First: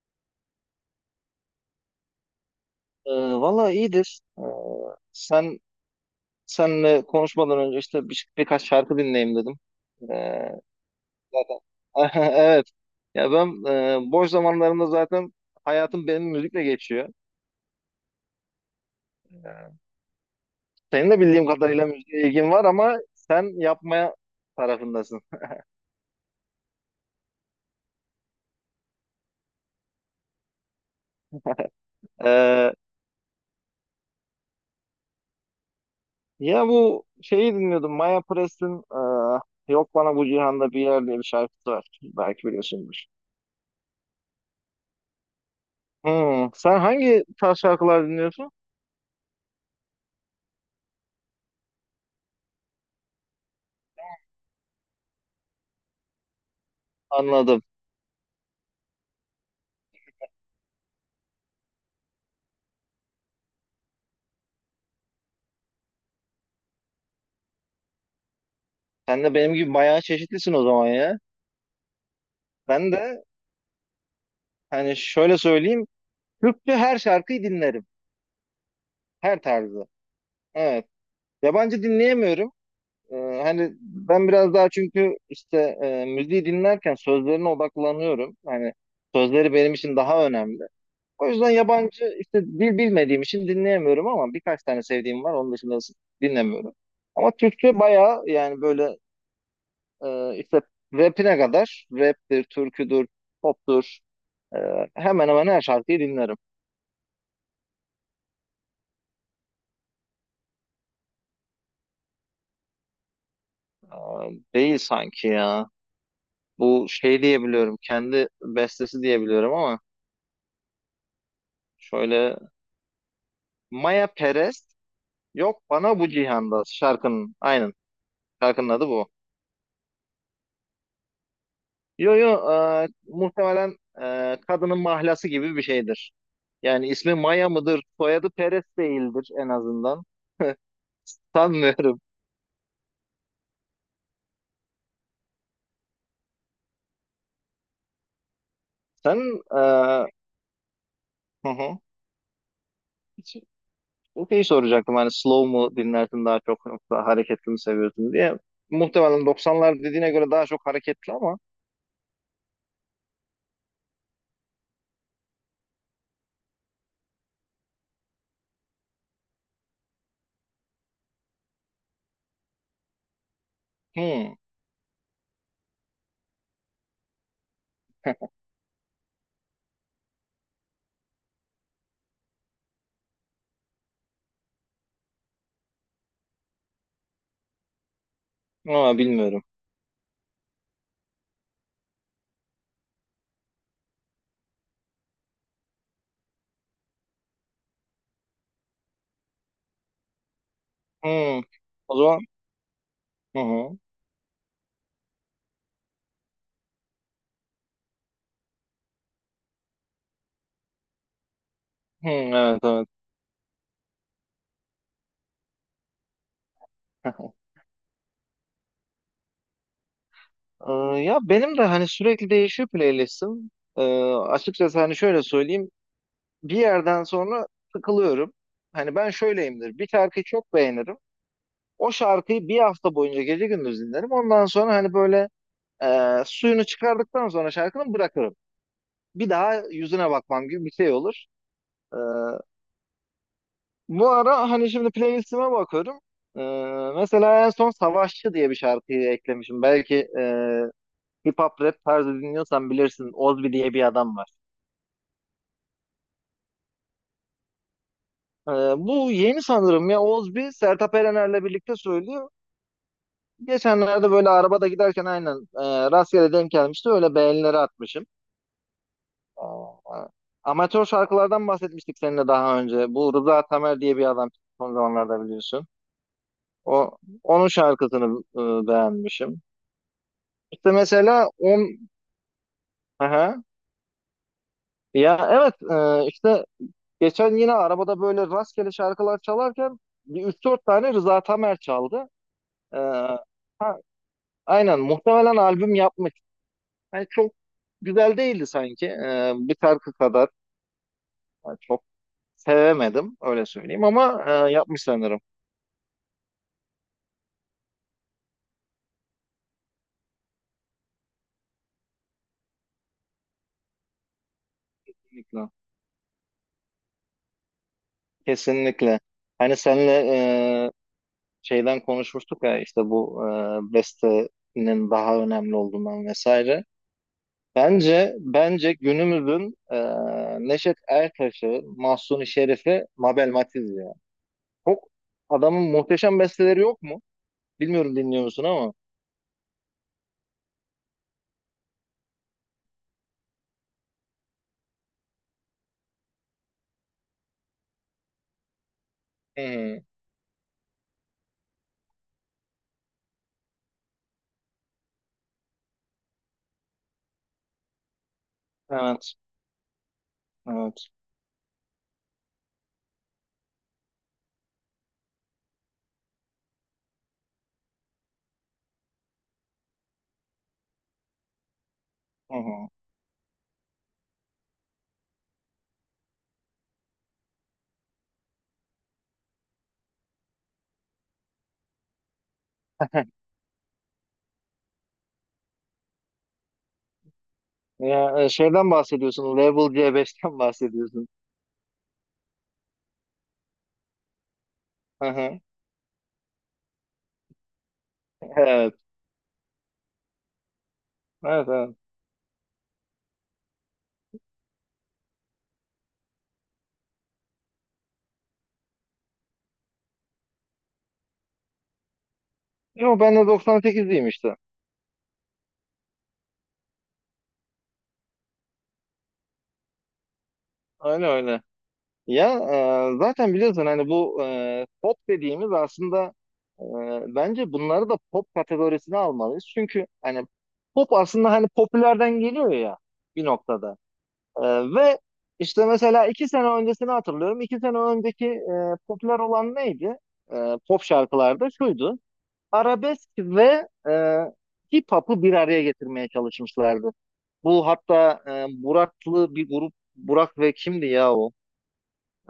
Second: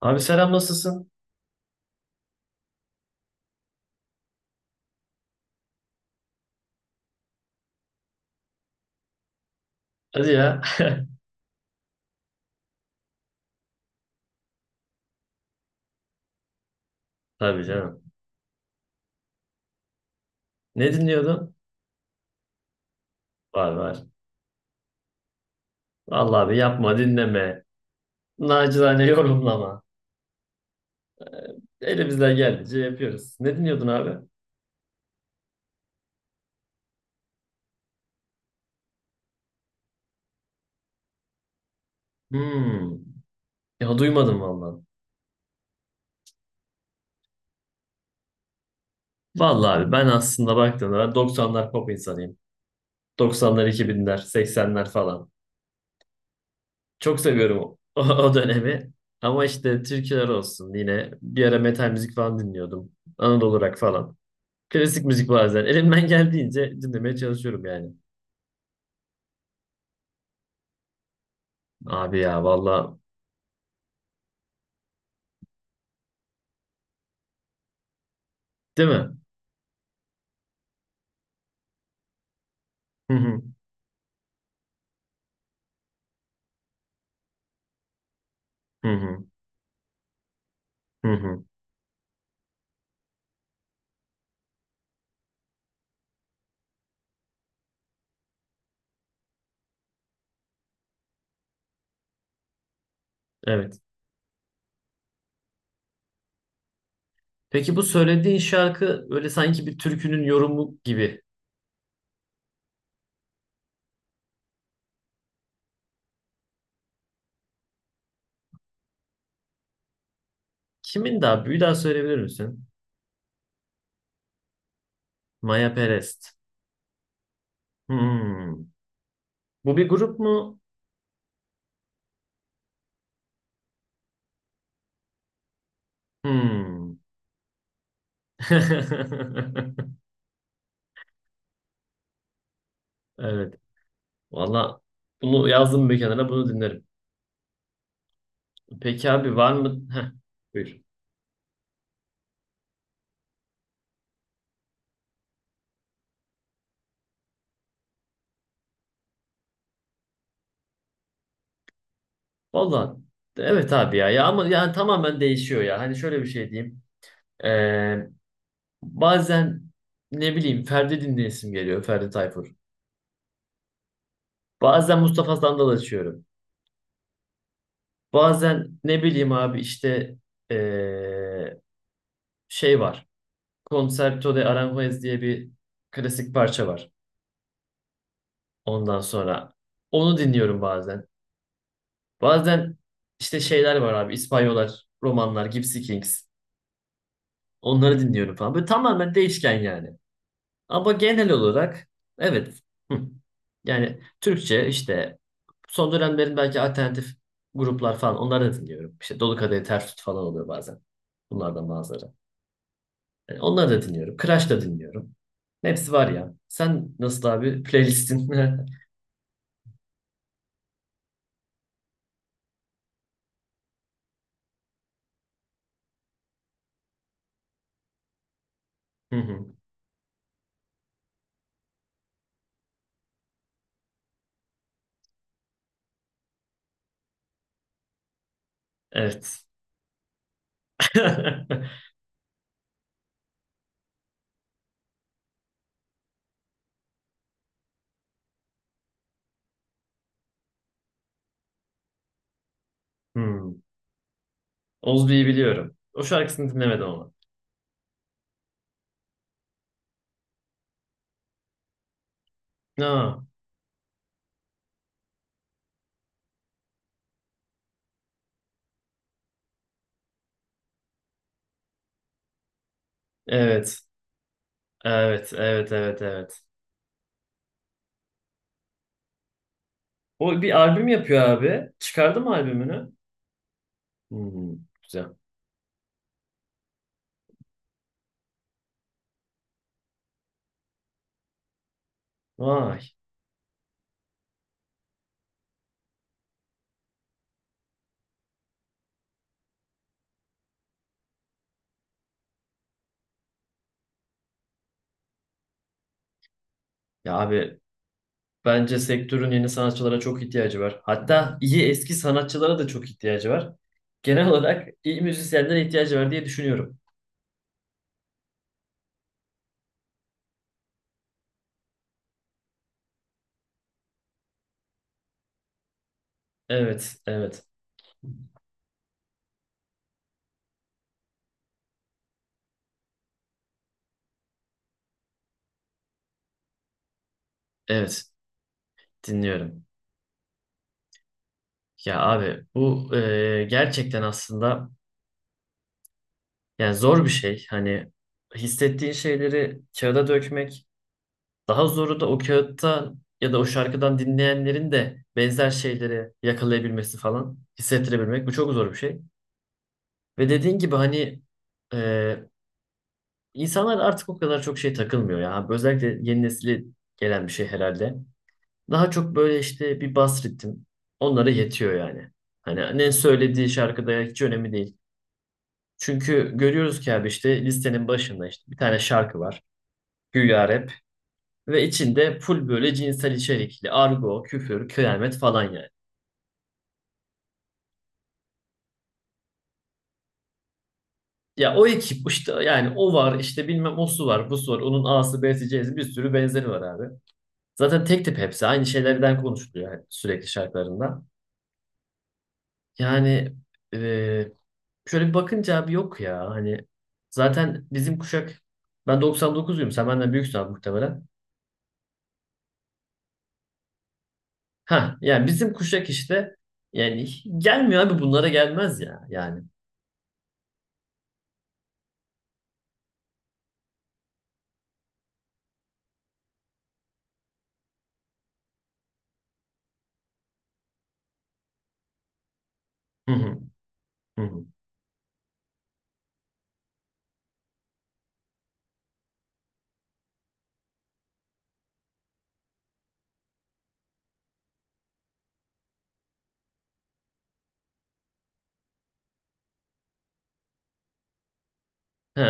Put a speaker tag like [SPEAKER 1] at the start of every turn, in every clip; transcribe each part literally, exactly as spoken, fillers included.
[SPEAKER 1] Abi selam nasılsın?
[SPEAKER 2] Ee, valla iyidir. Ee, sen senle konuşmadan önce işte bir, birkaç şarkı dinleyeyim dedim.
[SPEAKER 1] Hadi
[SPEAKER 2] Ee,
[SPEAKER 1] ya.
[SPEAKER 2] zaten evet. Ya ben e, boş zamanlarımda zaten hayatım benim müzikle geçiyor.
[SPEAKER 1] Tabii canım. Ne
[SPEAKER 2] Senin de bildiğim
[SPEAKER 1] dinliyordun?
[SPEAKER 2] kadarıyla müziğe ilgin var ama sen
[SPEAKER 1] Var var.
[SPEAKER 2] yapmaya tarafındasın.
[SPEAKER 1] Vallahi abi yapma dinleme. Nacizane yorumlama. Elimizden
[SPEAKER 2] Ee,
[SPEAKER 1] geldiğince yapıyoruz. Ne dinliyordun abi?
[SPEAKER 2] ya bu şeyi dinliyordum. Maya Press'in e, Yok Bana Bu Cihanda Bir Yer diye bir şarkısı var. Belki
[SPEAKER 1] Hmm.
[SPEAKER 2] biliyorsundur.
[SPEAKER 1] Ya duymadım vallahi.
[SPEAKER 2] Hmm, sen hangi tarz şarkılar dinliyorsun?
[SPEAKER 1] Vallahi abi ben aslında baktığımda ben doksanlar pop insanıyım. doksanlar iki binler seksenler falan. Çok seviyorum o,
[SPEAKER 2] Anladım.
[SPEAKER 1] o, o dönemi. Ama işte türküler olsun yine bir ara metal müzik falan dinliyordum. Anadolu rock falan. Klasik müzik bazen. Elimden geldiğince dinlemeye çalışıyorum yani.
[SPEAKER 2] Sen de benim gibi bayağı çeşitlisin o zaman ya.
[SPEAKER 1] Abi ya
[SPEAKER 2] Ben
[SPEAKER 1] valla
[SPEAKER 2] de hani şöyle söyleyeyim. Türkçe her şarkıyı dinlerim.
[SPEAKER 1] değil mi?
[SPEAKER 2] Her tarzı. Evet. Yabancı dinleyemiyorum.
[SPEAKER 1] Hı
[SPEAKER 2] Ee,
[SPEAKER 1] hı
[SPEAKER 2] hani ben biraz daha çünkü işte e, müziği dinlerken sözlerine odaklanıyorum. Hani
[SPEAKER 1] hı hı
[SPEAKER 2] sözleri benim için daha önemli.
[SPEAKER 1] hı
[SPEAKER 2] O
[SPEAKER 1] hı.
[SPEAKER 2] yüzden yabancı işte dil bilmediğim için dinleyemiyorum ama birkaç tane sevdiğim var. Onun dışında dinlemiyorum. Ama Türkçe bayağı yani böyle e, işte rapine kadar raptir, türküdür,
[SPEAKER 1] Evet.
[SPEAKER 2] poptur. Ee, hemen hemen her şarkıyı dinlerim.
[SPEAKER 1] Peki bu söylediğin şarkı öyle sanki bir türkünün yorumu gibi.
[SPEAKER 2] Ee, değil sanki ya. Bu şey diyebiliyorum. Kendi bestesi diyebiliyorum ama
[SPEAKER 1] Kimin daha? Bir daha söyleyebilir
[SPEAKER 2] şöyle,
[SPEAKER 1] misin?
[SPEAKER 2] Maya Perez, yok
[SPEAKER 1] Maya
[SPEAKER 2] bana bu
[SPEAKER 1] Perest.
[SPEAKER 2] cihanda şarkının, aynen,
[SPEAKER 1] Hmm.
[SPEAKER 2] şarkının adı bu.
[SPEAKER 1] Bu bir grup mu?
[SPEAKER 2] Yo yo, e, muhtemelen e, kadının mahlası gibi bir şeydir. Yani
[SPEAKER 1] Hmm.
[SPEAKER 2] ismi Maya mıdır? Soyadı Perez değildir en azından. Sanmıyorum.
[SPEAKER 1] Evet. Valla bunu yazdım bir kenara bunu dinlerim. Peki
[SPEAKER 2] Sen
[SPEAKER 1] abi var
[SPEAKER 2] e,
[SPEAKER 1] mı? Heh, buyur.
[SPEAKER 2] hı hı. Şeyi soracaktım hani slow mu dinlersin daha çok yoksa hareketli mi seviyorsun diye. Muhtemelen doksanlar dediğine göre daha çok hareketli ama
[SPEAKER 1] Valla evet abi ya. Ya ama yani tamamen değişiyor ya. Hani şöyle bir şey diyeyim. Bazen ne bileyim Ferdi dinleyesim geliyor. Ferdi Tayfur.
[SPEAKER 2] hmm,
[SPEAKER 1] Bazen Mustafa Sandal açıyorum. Bazen ne bileyim abi işte eee, şey var. Concerto de Aranjuez diye bir klasik parça var.
[SPEAKER 2] ama
[SPEAKER 1] Ondan
[SPEAKER 2] bilmiyorum.
[SPEAKER 1] sonra onu dinliyorum bazen. Bazen işte şeyler var abi. İspanyollar, romanlar, Gypsy Kings. Onları dinliyorum falan. Böyle tamamen değişken yani. Ama genel
[SPEAKER 2] Hmm.
[SPEAKER 1] olarak
[SPEAKER 2] O zaman,
[SPEAKER 1] evet. Hı.
[SPEAKER 2] hı hı.
[SPEAKER 1] Yani Türkçe işte son dönemlerin belki alternatif gruplar falan onları da dinliyorum. İşte Dolu Kadehi Ters Tut falan oluyor bazen. Bunlardan
[SPEAKER 2] Hmm,
[SPEAKER 1] bazıları.
[SPEAKER 2] evet, evet.
[SPEAKER 1] Yani onları da dinliyorum. Crash da dinliyorum. Hepsi var ya. Sen nasıl abi playlistin?
[SPEAKER 2] Ee, ya benim de hani sürekli değişiyor playlistim. Ee, açıkçası hani şöyle söyleyeyim. Bir yerden sonra sıkılıyorum. Hani ben
[SPEAKER 1] Hı hı.
[SPEAKER 2] şöyleyimdir. Bir şarkıyı çok beğenirim. O şarkıyı bir hafta boyunca gece gündüz dinlerim. Ondan sonra hani böyle e, suyunu çıkardıktan sonra şarkının bırakırım. Bir
[SPEAKER 1] Evet.
[SPEAKER 2] daha yüzüne bakmam gibi bir şey olur. Ee, bu ara hani şimdi playlistime bakıyorum. Ee, mesela en son Savaşçı diye bir şarkıyı eklemişim. Belki e, hip hop rap tarzı dinliyorsan bilirsin. Ozbi
[SPEAKER 1] Hmm.
[SPEAKER 2] diye bir adam var.
[SPEAKER 1] Ozbi'yi biliyorum. O şarkısını dinlemedim ama.
[SPEAKER 2] Ee, bu yeni sanırım, ya Ozbi Sertab Erener'le birlikte söylüyor.
[SPEAKER 1] Aa,
[SPEAKER 2] Geçenlerde böyle arabada giderken aynen e, rastgele denk gelmişti. Öyle beğenileri atmışım. Aa, amatör şarkılardan bahsetmiştik seninle daha önce. Bu Rıza
[SPEAKER 1] evet.
[SPEAKER 2] Tamer diye bir adam son zamanlarda
[SPEAKER 1] Evet,
[SPEAKER 2] biliyorsun.
[SPEAKER 1] evet, evet, evet.
[SPEAKER 2] O onun şarkısını e, beğenmişim.
[SPEAKER 1] O bir
[SPEAKER 2] İşte
[SPEAKER 1] albüm yapıyor
[SPEAKER 2] mesela
[SPEAKER 1] abi.
[SPEAKER 2] on.
[SPEAKER 1] Çıkardı mı albümünü?
[SPEAKER 2] Aha.
[SPEAKER 1] Hmm, güzel.
[SPEAKER 2] Ya evet, e, işte geçen yine arabada böyle rastgele şarkılar çalarken bir üç dört tane Rıza Tamer çaldı. E,
[SPEAKER 1] Vay.
[SPEAKER 2] ha, aynen muhtemelen albüm yapmış. Yani çok güzel değildi sanki. E, bir şarkı kadar yani çok sevemedim öyle söyleyeyim ama e, yapmış sanırım.
[SPEAKER 1] Ya abi bence sektörün yeni sanatçılara çok ihtiyacı var. Hatta iyi eski sanatçılara da çok ihtiyacı var. Genel olarak iyi
[SPEAKER 2] Kesinlikle.
[SPEAKER 1] müzisyenlere ihtiyacı var diye düşünüyorum.
[SPEAKER 2] Kesinlikle. Hani senle e, şeyden konuşmuştuk ya işte bu e, bestenin daha önemli olduğundan vesaire.
[SPEAKER 1] Evet, evet,
[SPEAKER 2] Bence bence günümüzün e, Neşet Ertaş'ı, Mahsuni Şerif'i, Mabel Matiz ya. Çok adamın muhteşem besteleri yok mu? Bilmiyorum
[SPEAKER 1] evet.
[SPEAKER 2] dinliyor musun ama.
[SPEAKER 1] Dinliyorum. Ya abi bu e, gerçekten aslında yani zor bir şey. Hani hissettiğin
[SPEAKER 2] Hı
[SPEAKER 1] şeyleri
[SPEAKER 2] hı.
[SPEAKER 1] kağıda dökmek. Daha zoru da o kağıtta ya da o şarkıdan dinleyenlerin de benzer şeyleri yakalayabilmesi falan hissettirebilmek. Bu çok zor bir şey.
[SPEAKER 2] Evet,
[SPEAKER 1] Ve dediğin gibi
[SPEAKER 2] evet.
[SPEAKER 1] hani e, insanlar artık o kadar çok şey takılmıyor ya. Özellikle yeni nesile gelen bir şey herhalde. Daha çok böyle işte bir bas ritim onlara yetiyor yani.
[SPEAKER 2] Hı hı.
[SPEAKER 1] Hani ne söylediği şarkıda hiç önemli değil. Çünkü görüyoruz ki abi işte listenin başında işte bir tane şarkı var. Güya rap ve içinde full böyle cinsel içerikli argo, küfür, kıyamet falan yani.
[SPEAKER 2] Ya, e, şeyden bahsediyorsun, Level C beşten bahsediyorsun.
[SPEAKER 1] Ya o ekip işte yani o var işte bilmem o su var bu su var onun
[SPEAKER 2] Hı
[SPEAKER 1] A'sı
[SPEAKER 2] hı.
[SPEAKER 1] B'si C'si bir sürü benzeri var abi. Zaten tek tip hepsi. Aynı
[SPEAKER 2] Evet,
[SPEAKER 1] şeylerden konuşuluyor yani sürekli şarkılarında.
[SPEAKER 2] evet, evet.
[SPEAKER 1] Yani e, şöyle bir bakınca abi yok ya. Hani zaten bizim kuşak ben doksan dokuzluyum. Sen benden büyüksün abi muhtemelen.
[SPEAKER 2] Yok, ben de doksan sekizliyim işte.
[SPEAKER 1] Ha yani bizim kuşak işte yani gelmiyor abi bunlara gelmez ya yani.
[SPEAKER 2] Öyle öyle. Ya e, zaten biliyorsun hani bu e, pop dediğimiz aslında, e, bence bunları da pop kategorisine almalıyız. Çünkü hani pop aslında hani popülerden geliyor ya
[SPEAKER 1] Hı
[SPEAKER 2] bir
[SPEAKER 1] hı,
[SPEAKER 2] noktada.
[SPEAKER 1] hı
[SPEAKER 2] E,
[SPEAKER 1] hı.
[SPEAKER 2] ve işte mesela iki sene öncesini hatırlıyorum. İki sene önceki e, popüler olan neydi? E, pop şarkılarda şuydu. Arabesk ve e, hip hop'u bir araya getirmeye çalışmışlardı. Bu hatta e, Burak'lı bir grup, Burak ve kimdi ya o?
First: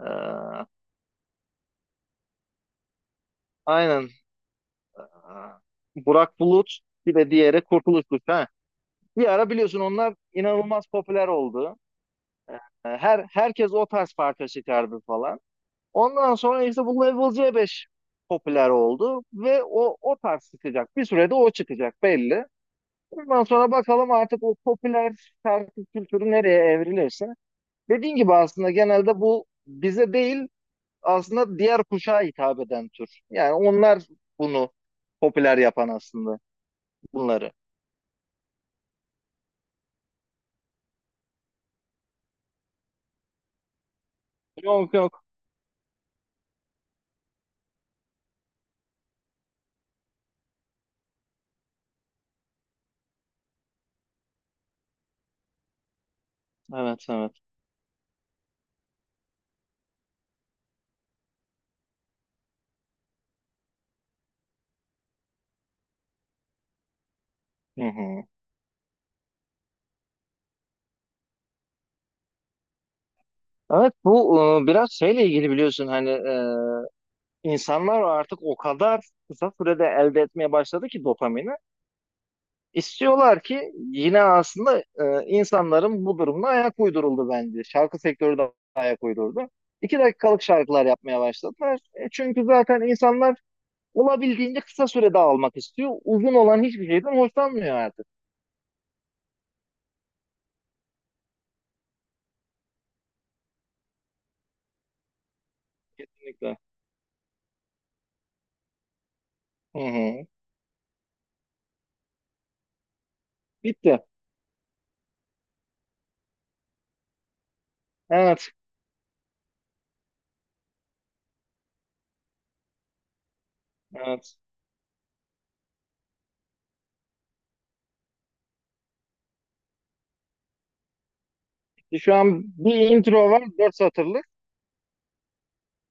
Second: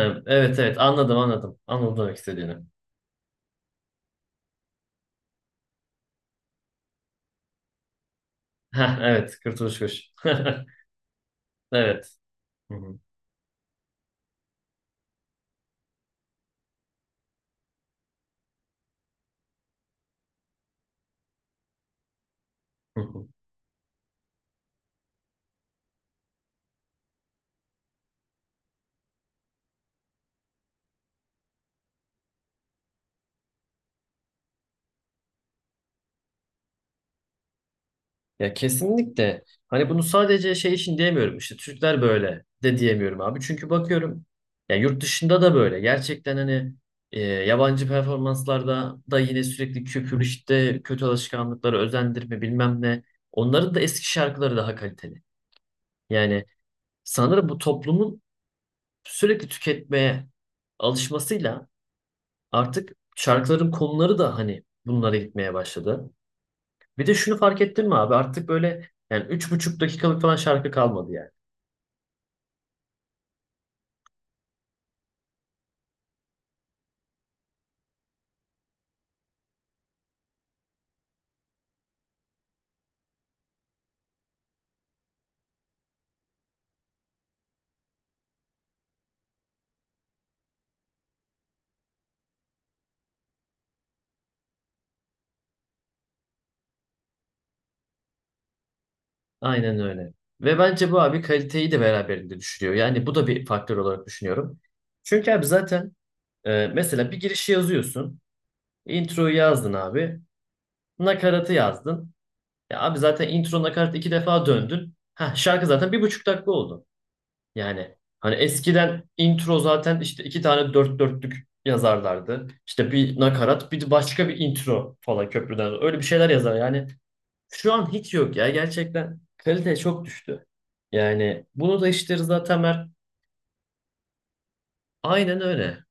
[SPEAKER 2] E,
[SPEAKER 1] evet evet anladım anladım. Anladım demek istediğini.
[SPEAKER 2] Aynen. Burak Bulut, bir de diğeri Kurtuluş Kuşu. Ha.
[SPEAKER 1] Ha
[SPEAKER 2] Bir
[SPEAKER 1] evet
[SPEAKER 2] ara
[SPEAKER 1] Kurtuluş
[SPEAKER 2] biliyorsun
[SPEAKER 1] Kuş.
[SPEAKER 2] onlar inanılmaz popüler oldu.
[SPEAKER 1] Evet.
[SPEAKER 2] Ee,
[SPEAKER 1] Hı hı,
[SPEAKER 2] Her herkes o tarz parça çıkardı falan. Ondan sonra işte bu Level C beş popüler oldu ve o o tarz çıkacak. Bir sürede o çıkacak belli.
[SPEAKER 1] hı hı.
[SPEAKER 2] Ondan sonra bakalım artık o popüler şarkı kültürü nereye evrilirse. Dediğin gibi aslında genelde bu bize değil, aslında diğer kuşağa hitap eden tür. Yani onlar bunu popüler yapan aslında, bunları.
[SPEAKER 1] Ya kesinlikle. Hani bunu sadece şey için diyemiyorum. İşte Türkler böyle de diyemiyorum abi. Çünkü bakıyorum ya
[SPEAKER 2] Yok
[SPEAKER 1] yurt
[SPEAKER 2] yok.
[SPEAKER 1] dışında da böyle. Gerçekten hani e, yabancı performanslarda da yine sürekli küfür işte kötü alışkanlıkları özendirme bilmem ne. Onların da eski şarkıları daha kaliteli. Yani
[SPEAKER 2] Evet evet.
[SPEAKER 1] sanırım bu toplumun sürekli tüketmeye alışmasıyla artık şarkıların konuları da hani bunlara gitmeye başladı. Bir de şunu fark
[SPEAKER 2] Hı
[SPEAKER 1] ettin mi abi?
[SPEAKER 2] hı.
[SPEAKER 1] Artık böyle yani üç buçuk dakikalık falan şarkı kalmadı yani.
[SPEAKER 2] Evet bu e, biraz şeyle ilgili biliyorsun hani, e, insanlar artık o kadar kısa sürede elde etmeye başladı ki dopamini. İstiyorlar ki yine aslında e, insanların bu durumuna ayak uyduruldu bence. Şarkı sektörü de ayak uydurdu. İki dakikalık şarkılar yapmaya başladılar. E, çünkü zaten insanlar olabildiğince kısa sürede almak istiyor. Uzun olan hiçbir şeyden hoşlanmıyor artık.
[SPEAKER 1] Aynen öyle. Ve bence bu abi kaliteyi de beraberinde düşürüyor. Yani bu da bir faktör olarak düşünüyorum. Çünkü abi zaten
[SPEAKER 2] Kesinlikle.
[SPEAKER 1] e, mesela bir girişi yazıyorsun. Introyu yazdın
[SPEAKER 2] Hı
[SPEAKER 1] abi.
[SPEAKER 2] hı.
[SPEAKER 1] Nakaratı yazdın. Ya abi zaten intro nakarat
[SPEAKER 2] Bitti.
[SPEAKER 1] iki defa döndün. Ha şarkı zaten bir buçuk dakika oldu. Yani hani
[SPEAKER 2] Evet.
[SPEAKER 1] eskiden intro zaten işte iki tane dört dörtlük yazarlardı. İşte bir nakarat, bir de başka bir
[SPEAKER 2] Evet.
[SPEAKER 1] intro falan köprüden. Öyle bir şeyler yazar. Yani şu an hiç yok ya. Gerçekten kalite çok düştü. Yani bunu da işte
[SPEAKER 2] Şu
[SPEAKER 1] Rıza
[SPEAKER 2] an bir
[SPEAKER 1] Temer
[SPEAKER 2] intro var dört satırlık.
[SPEAKER 1] aynen öyle.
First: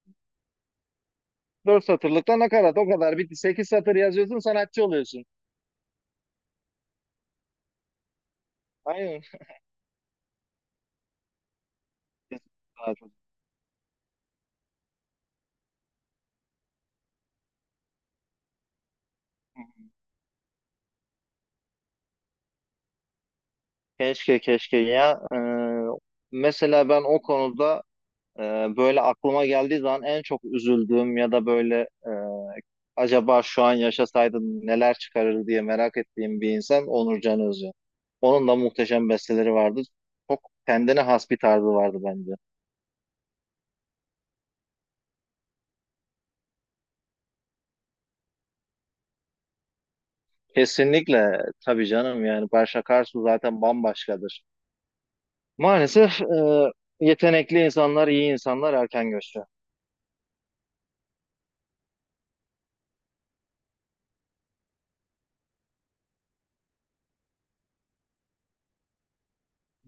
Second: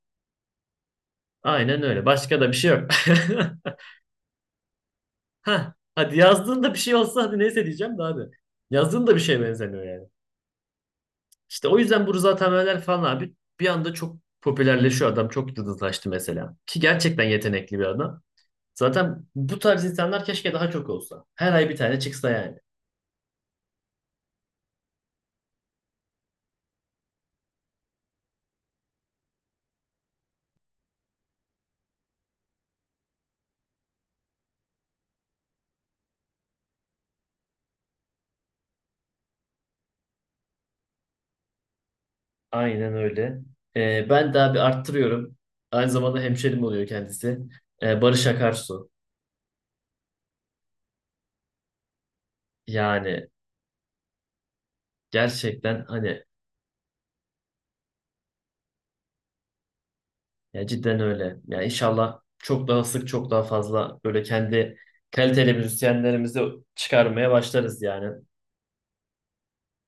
[SPEAKER 1] Aynen
[SPEAKER 2] Dört
[SPEAKER 1] öyle.
[SPEAKER 2] satırlıkta
[SPEAKER 1] Başka da bir şey
[SPEAKER 2] nakarat o
[SPEAKER 1] yok.
[SPEAKER 2] kadar bitti. Sekiz satır yazıyorsun sanatçı oluyorsun.
[SPEAKER 1] ha hadi yazdığında bir şey olsa hadi neyse diyeceğim de abi. Yazdığında bir
[SPEAKER 2] Aynen.
[SPEAKER 1] şeye benzemiyor yani. İşte o yüzden bu Rıza Temeller falan abi bir anda çok popülerleşiyor adam. Çok yıldızlaştı mesela. Ki gerçekten yetenekli bir adam. Zaten bu tarz insanlar keşke daha çok olsa. Her ay bir tane çıksa yani.
[SPEAKER 2] Keşke keşke ya. Ee, mesela ben o konuda e, böyle aklıma geldiği zaman en çok üzüldüğüm ya da böyle e, acaba şu an yaşasaydım neler çıkarır diye merak ettiğim bir insan Onur Can Özcan. Onun da muhteşem besteleri vardı. Çok kendine has bir tarzı vardı bence.
[SPEAKER 1] Aynen öyle. Ee, ben daha bir arttırıyorum. Aynı zamanda hemşerim oluyor kendisi. Ee, Barış Akarsu.
[SPEAKER 2] Kesinlikle tabii canım, yani Barış Akarsu
[SPEAKER 1] Yani
[SPEAKER 2] zaten bambaşkadır.
[SPEAKER 1] gerçekten
[SPEAKER 2] Maalesef
[SPEAKER 1] hani
[SPEAKER 2] e, yetenekli insanlar, iyi insanlar erken göçüyor.
[SPEAKER 1] ya cidden öyle. Yani inşallah çok daha sık çok daha fazla böyle kendi kaliteli müzisyenlerimizi çıkarmaya başlarız yani.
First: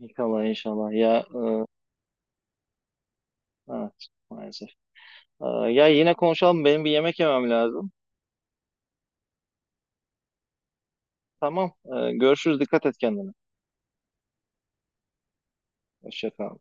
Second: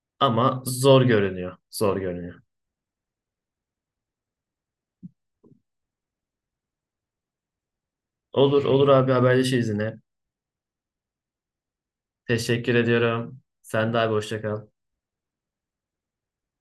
[SPEAKER 2] İnşallah
[SPEAKER 1] Ama
[SPEAKER 2] inşallah
[SPEAKER 1] zor
[SPEAKER 2] ya,
[SPEAKER 1] görünüyor. Zor görünüyor.
[SPEAKER 2] e, evet maalesef. E, ya yine konuşalım, benim bir yemek yemem lazım.
[SPEAKER 1] Olur olur abi haberleşiriz yine.
[SPEAKER 2] Tamam, e, görüşürüz,
[SPEAKER 1] Teşekkür
[SPEAKER 2] dikkat et kendine.
[SPEAKER 1] ediyorum. Sen de abi hoşça kal.
[SPEAKER 2] Hoşça kal.